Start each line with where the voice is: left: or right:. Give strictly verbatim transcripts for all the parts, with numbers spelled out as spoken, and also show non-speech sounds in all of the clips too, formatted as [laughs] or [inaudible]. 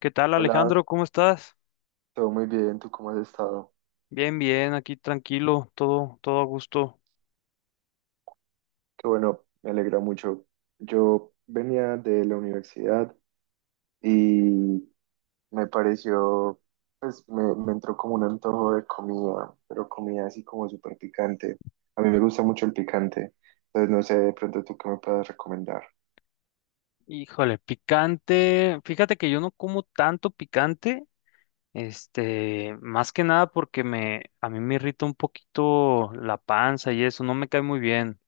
left: ¿Qué tal,
right: Hola,
left: Alejandro? ¿Cómo estás?
right: todo muy bien, ¿tú cómo has estado?
left: Bien, bien, aquí tranquilo, todo, todo a gusto.
right: Qué bueno, me alegra mucho. Yo venía de la universidad y me pareció, pues me, me entró como un antojo de comida, pero comida así como súper picante. A mí me gusta mucho el picante, entonces no sé de pronto tú qué me puedes recomendar.
left: Híjole, picante. Fíjate que yo no como tanto picante, este, más que nada porque me, a mí me irrita un poquito la panza y eso, no me cae muy bien.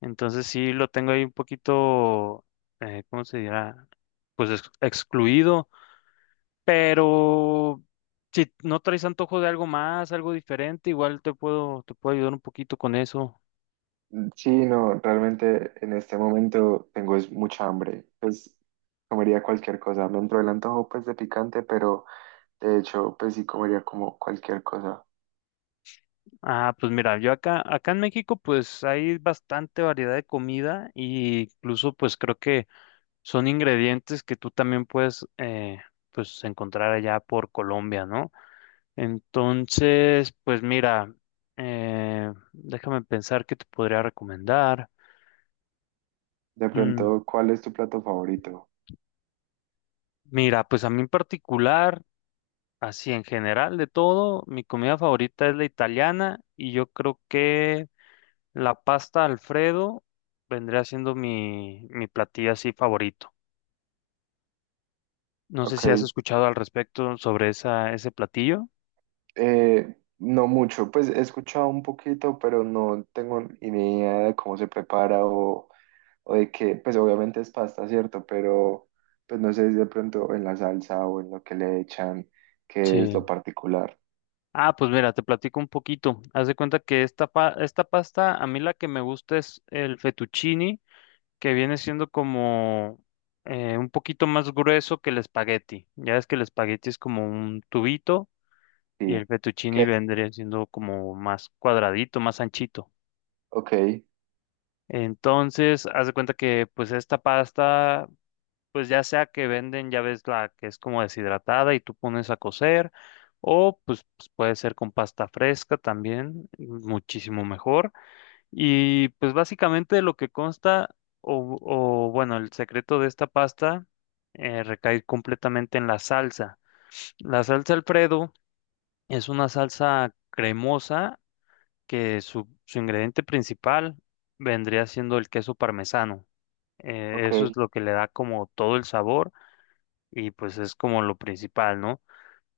left: Entonces sí lo tengo ahí un poquito, eh, ¿cómo se dirá? Pues ex- excluido. Pero si no traes antojo de algo más, algo diferente, igual te puedo, te puedo ayudar un poquito con eso.
right: Mm, sí, no, realmente en este momento tengo es mucha hambre, pues comería cualquier cosa. Me entró el antojo pues de picante, pero de hecho pues sí comería como cualquier cosa.
left: Ah, pues mira, yo acá, acá en México pues hay bastante variedad de comida e incluso pues creo que son ingredientes que tú también puedes eh, pues encontrar allá por Colombia, ¿no? Entonces, pues mira, eh, déjame pensar qué te podría recomendar.
right: De
left: Mm,
right: pronto, ¿cuál es tu plato favorito?
left: mira, pues a mí en particular, así en general de todo, mi comida favorita es la italiana y yo creo que la pasta Alfredo vendría siendo mi, mi platillo así favorito. No sé
right: Ok,
left: si has escuchado al respecto sobre esa, ese platillo.
right: eh, no mucho, pues he escuchado un poquito, pero no tengo ni idea de cómo se prepara o, o de qué, pues obviamente es pasta, ¿cierto? Pero pues no sé si de pronto en la salsa o en lo que le echan, qué es lo
left: Sí.
right: particular.
left: Ah, pues mira, te platico un poquito. Haz de cuenta que esta, pa- esta pasta, a mí la que me gusta es el fettuccine, que viene siendo como eh, un poquito más grueso que el espagueti. Ya ves que el espagueti es como un tubito y
right: Sí,
left: el
right: ¿qué
left: fettuccine
right: es?
left: vendría siendo como más cuadradito, más anchito.
right: Ok,
left: Entonces, haz de cuenta que pues esta pasta, pues ya sea que venden, ya ves la que es como deshidratada y tú pones a cocer, o pues, pues, puede ser con pasta fresca también, muchísimo mejor. Y pues básicamente lo que consta, o, o, bueno, el secreto de esta pasta eh, recae completamente en la salsa. La salsa Alfredo es una salsa cremosa que su, su ingrediente principal vendría siendo el queso parmesano. Eh,
right: ok,
left: eso es lo que le da como todo el sabor y pues es como lo principal, ¿no?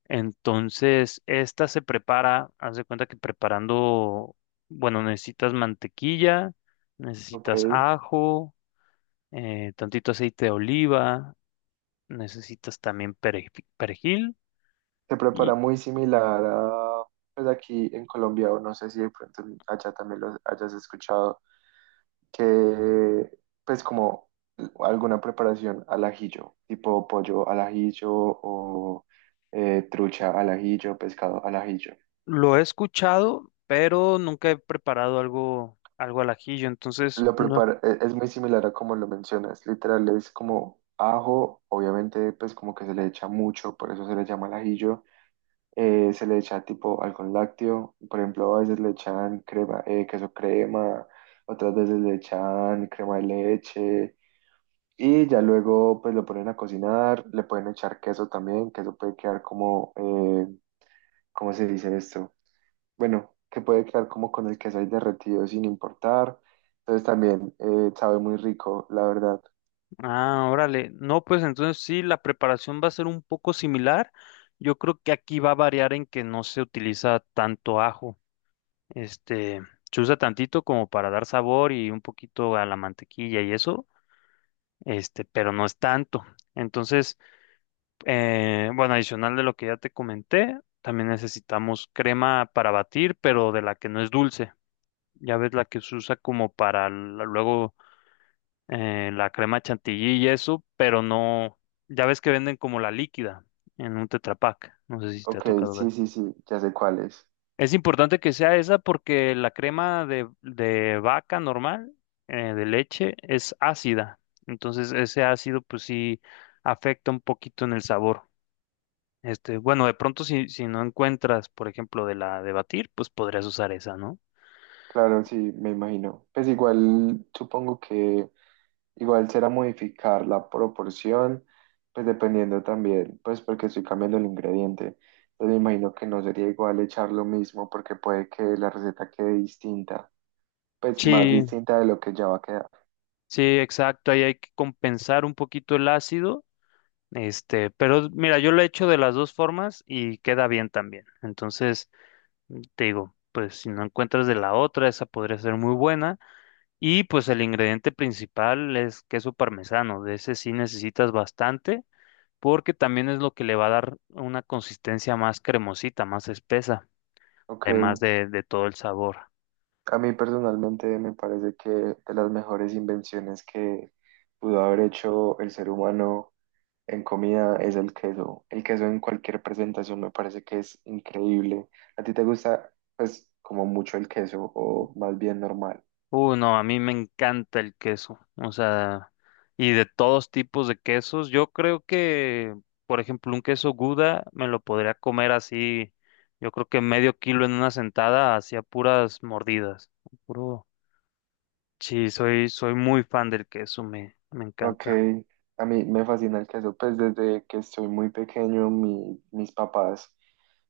left: Entonces, esta se prepara, haz de cuenta que preparando, bueno, necesitas mantequilla, necesitas
right: ok.
left: ajo, eh, tantito aceite de oliva, necesitas también pereji- perejil
right: Se prepara
left: y
right: muy similar a, pues aquí en Colombia, o no sé si de pronto allá también lo hayas escuchado que pues como alguna preparación al ajillo, tipo pollo al ajillo o eh, trucha al ajillo, pescado al ajillo.
left: lo he escuchado, pero nunca he preparado algo, algo al ajillo, entonces
right: Lo
left: no.
right: prepara, e- es muy similar a como lo mencionas, literal es como ajo, obviamente pues como que se le echa mucho, por eso se le llama al ajillo, eh, se le echa tipo algún lácteo, por ejemplo a veces le echan crema, eh, queso crema, otras veces le echan crema de leche. Y ya luego pues lo ponen a cocinar, le pueden echar queso también, que eso puede quedar como, eh, ¿cómo se dice esto? Bueno, que puede quedar como con el queso ahí derretido sin importar. Entonces también eh, sabe muy rico, la verdad.
left: Ah, órale. No, pues entonces sí, la preparación va a ser un poco similar. Yo creo que aquí va a variar en que no se utiliza tanto ajo. Este, se usa tantito como para dar sabor y un poquito a la mantequilla y eso, este, pero no es tanto. Entonces, eh, bueno, adicional de lo que ya te comenté, también necesitamos crema para batir, pero de la que no es dulce. Ya ves la que se usa como para la- luego eh, la crema chantilly y eso, pero no, ya ves que venden como la líquida en un Tetra Pak, no sé si te ha
right: Ok,
left: tocado ver.
right: sí, sí, sí, ya sé cuál es.
left: Es importante que sea esa porque la crema de, de vaca normal, eh, de leche, es ácida, entonces ese ácido pues sí afecta un poquito en el sabor. Este, bueno, de pronto si, si no encuentras, por ejemplo, de la de batir, pues podrías usar esa, ¿no?
right: Claro, sí, me imagino. Pues igual, supongo que igual será modificar la proporción, pues dependiendo también, pues porque estoy cambiando el ingrediente. Entonces me imagino que no sería igual echar lo mismo porque puede que la receta quede distinta, pues más
left: Sí,
right: distinta de lo que ya va a quedar.
left: sí, exacto. Ahí hay que compensar un poquito el ácido. Este, pero mira, yo lo he hecho de las dos formas y queda bien también. Entonces, te digo, pues si no encuentras de la otra, esa podría ser muy buena. Y pues el ingrediente principal es queso parmesano. De ese sí necesitas bastante, porque también es lo que le va a dar una consistencia más cremosita, más espesa,
right: Ok,
left: además de, de todo el sabor.
right: a mí personalmente me parece que de las mejores invenciones que pudo haber hecho el ser humano en comida es el queso. El queso en cualquier presentación me parece que es increíble. ¿A ti te gusta, pues, como mucho el queso o más bien normal?
left: Uh, no, a mí me encanta el queso, o sea, y de todos tipos de quesos. Yo creo que, por ejemplo, un queso Gouda me lo podría comer así, yo creo que medio kilo en una sentada, hacia puras mordidas. Puro. Sí, soy, soy muy fan del queso, me, me
right: Ok,
left: encanta.
right: a mí me fascina el queso, pues desde que estoy muy pequeño mi- mis papás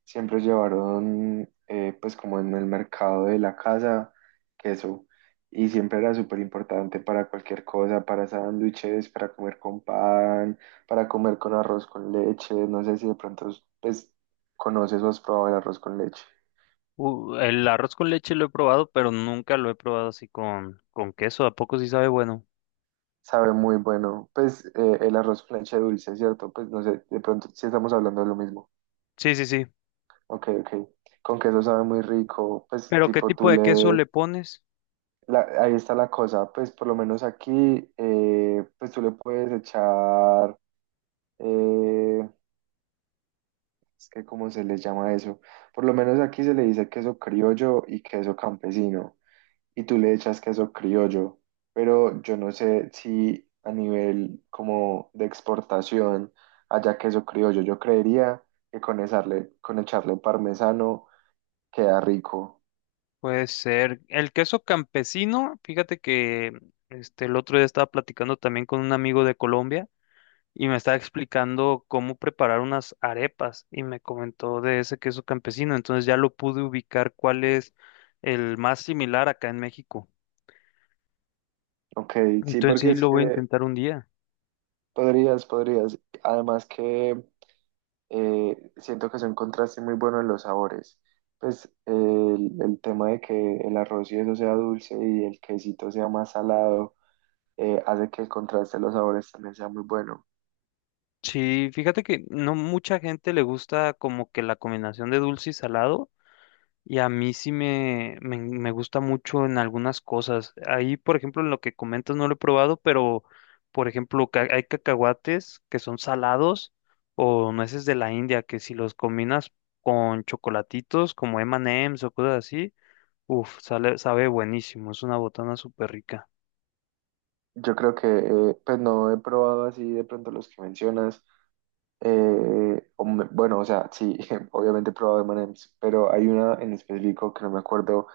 right: siempre llevaron eh, pues como en el mercado de la casa queso y siempre era súper importante para cualquier cosa, para sándwiches, para comer con pan, para comer con arroz con leche, no sé si de pronto pues conoces o has probado el arroz con leche.
left: Uh, el arroz con leche lo he probado, pero nunca lo he probado así con, con queso. ¿A poco sí sabe bueno?
right: Sabe muy bueno, pues eh, el arroz con leche dulce, ¿cierto? Pues no sé, de pronto si estamos hablando de lo mismo.
left: Sí, sí, sí.
right: Ok, ok. Con queso sabe muy rico, pues
left: ¿Pero qué
right: tipo
left: tipo
right: tú
left: de queso
right: le...
left: le pones?
right: la- ahí está la cosa, pues por lo menos aquí, eh, pues tú le puedes echar... eh, es que cómo se les llama eso. Por lo menos aquí se le dice queso criollo y queso campesino. Y tú le echas queso criollo. Pero yo no sé si a nivel como de exportación haya queso criollo. Yo creería que con echarle, con echarle parmesano queda rico.
left: Puede ser. El queso campesino, fíjate que este, el otro día estaba platicando también con un amigo de Colombia y me estaba explicando cómo preparar unas arepas y me comentó de ese queso campesino. Entonces ya lo pude ubicar cuál es el más similar acá en México.
right: Ok, sí,
left: Entonces
right: porque
left: sí, lo
right: es
left: voy a
right: que
left: intentar un día.
right: podrías, podrías. Además que eh, siento que es un contraste muy bueno en los sabores. Pues eh, el, el tema de que el arroz y eso sea dulce y el quesito sea más salado, eh, hace que el contraste de los sabores también sea muy bueno.
left: Sí, fíjate que no mucha gente le gusta como que la combinación de dulce y salado. Y a mí sí me, me, me gusta mucho en algunas cosas. Ahí, por ejemplo, en lo que comentas no lo he probado, pero, por ejemplo, ca- hay cacahuates que son salados o nueces de la India, que si los combinas con chocolatitos como M and M's o cosas así, uff, sale, sabe buenísimo. Es una botana súper rica.
right: Yo creo que, eh, pues no he probado así de pronto los que mencionas. Eh, o me- bueno, o sea, sí, [laughs] obviamente he probado M and M's, pero hay una en específico que no me acuerdo,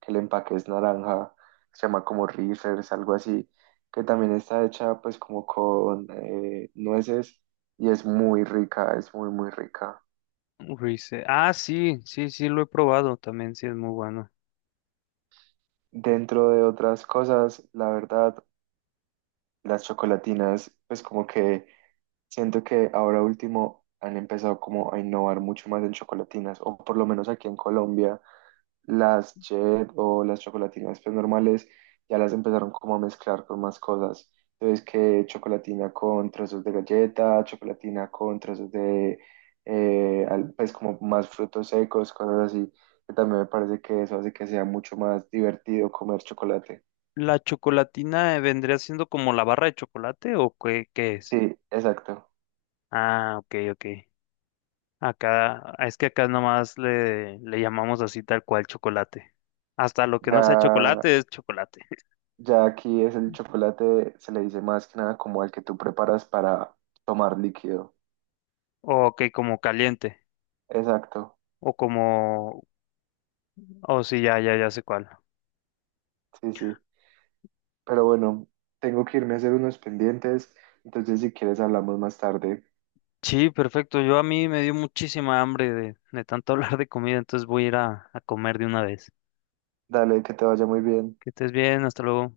right: que el empaque es naranja, se llama como Reese's, algo así, que también está hecha pues como con eh, nueces y es muy rica, es muy, muy rica.
left: Rice- Ah, sí, sí, sí, lo he probado también, sí, es muy bueno.
right: Dentro de otras cosas, la verdad, las chocolatinas, pues como que siento que ahora último han empezado como a innovar mucho más en chocolatinas, o por lo menos aquí en Colombia. Las Chet o las chocolatinas pues normales ya las empezaron como a mezclar con más cosas. Entonces que chocolatina con trozos de galleta, chocolatina con trozos de eh, al- pues como más frutos secos, cosas así. Que también me parece que eso hace que sea mucho más divertido comer chocolate.
left: ¿La chocolatina eh, vendría siendo como la barra de chocolate o qué, qué es?
right: Sí, exacto.
left: Ah, ok, ok. Acá, es que acá nomás le, le llamamos así tal cual chocolate. Hasta lo que no sea
right: Ya,
left: chocolate es chocolate. [laughs]
right: ya aquí es el chocolate, se le dice más que nada como al que tú preparas para tomar líquido.
left: O que como caliente.
right: Exacto.
left: O como... O sí, ya, ya, ya sé cuál.
right: Sí, sí. Pero bueno, tengo que irme a hacer unos pendientes, entonces si quieres hablamos más tarde.
left: Sí, perfecto. Yo a mí me dio muchísima hambre de, de tanto [laughs] hablar de comida, entonces voy a ir a, a comer de una vez.
right: Dale, que te vaya muy bien.
left: Que estés bien, hasta luego.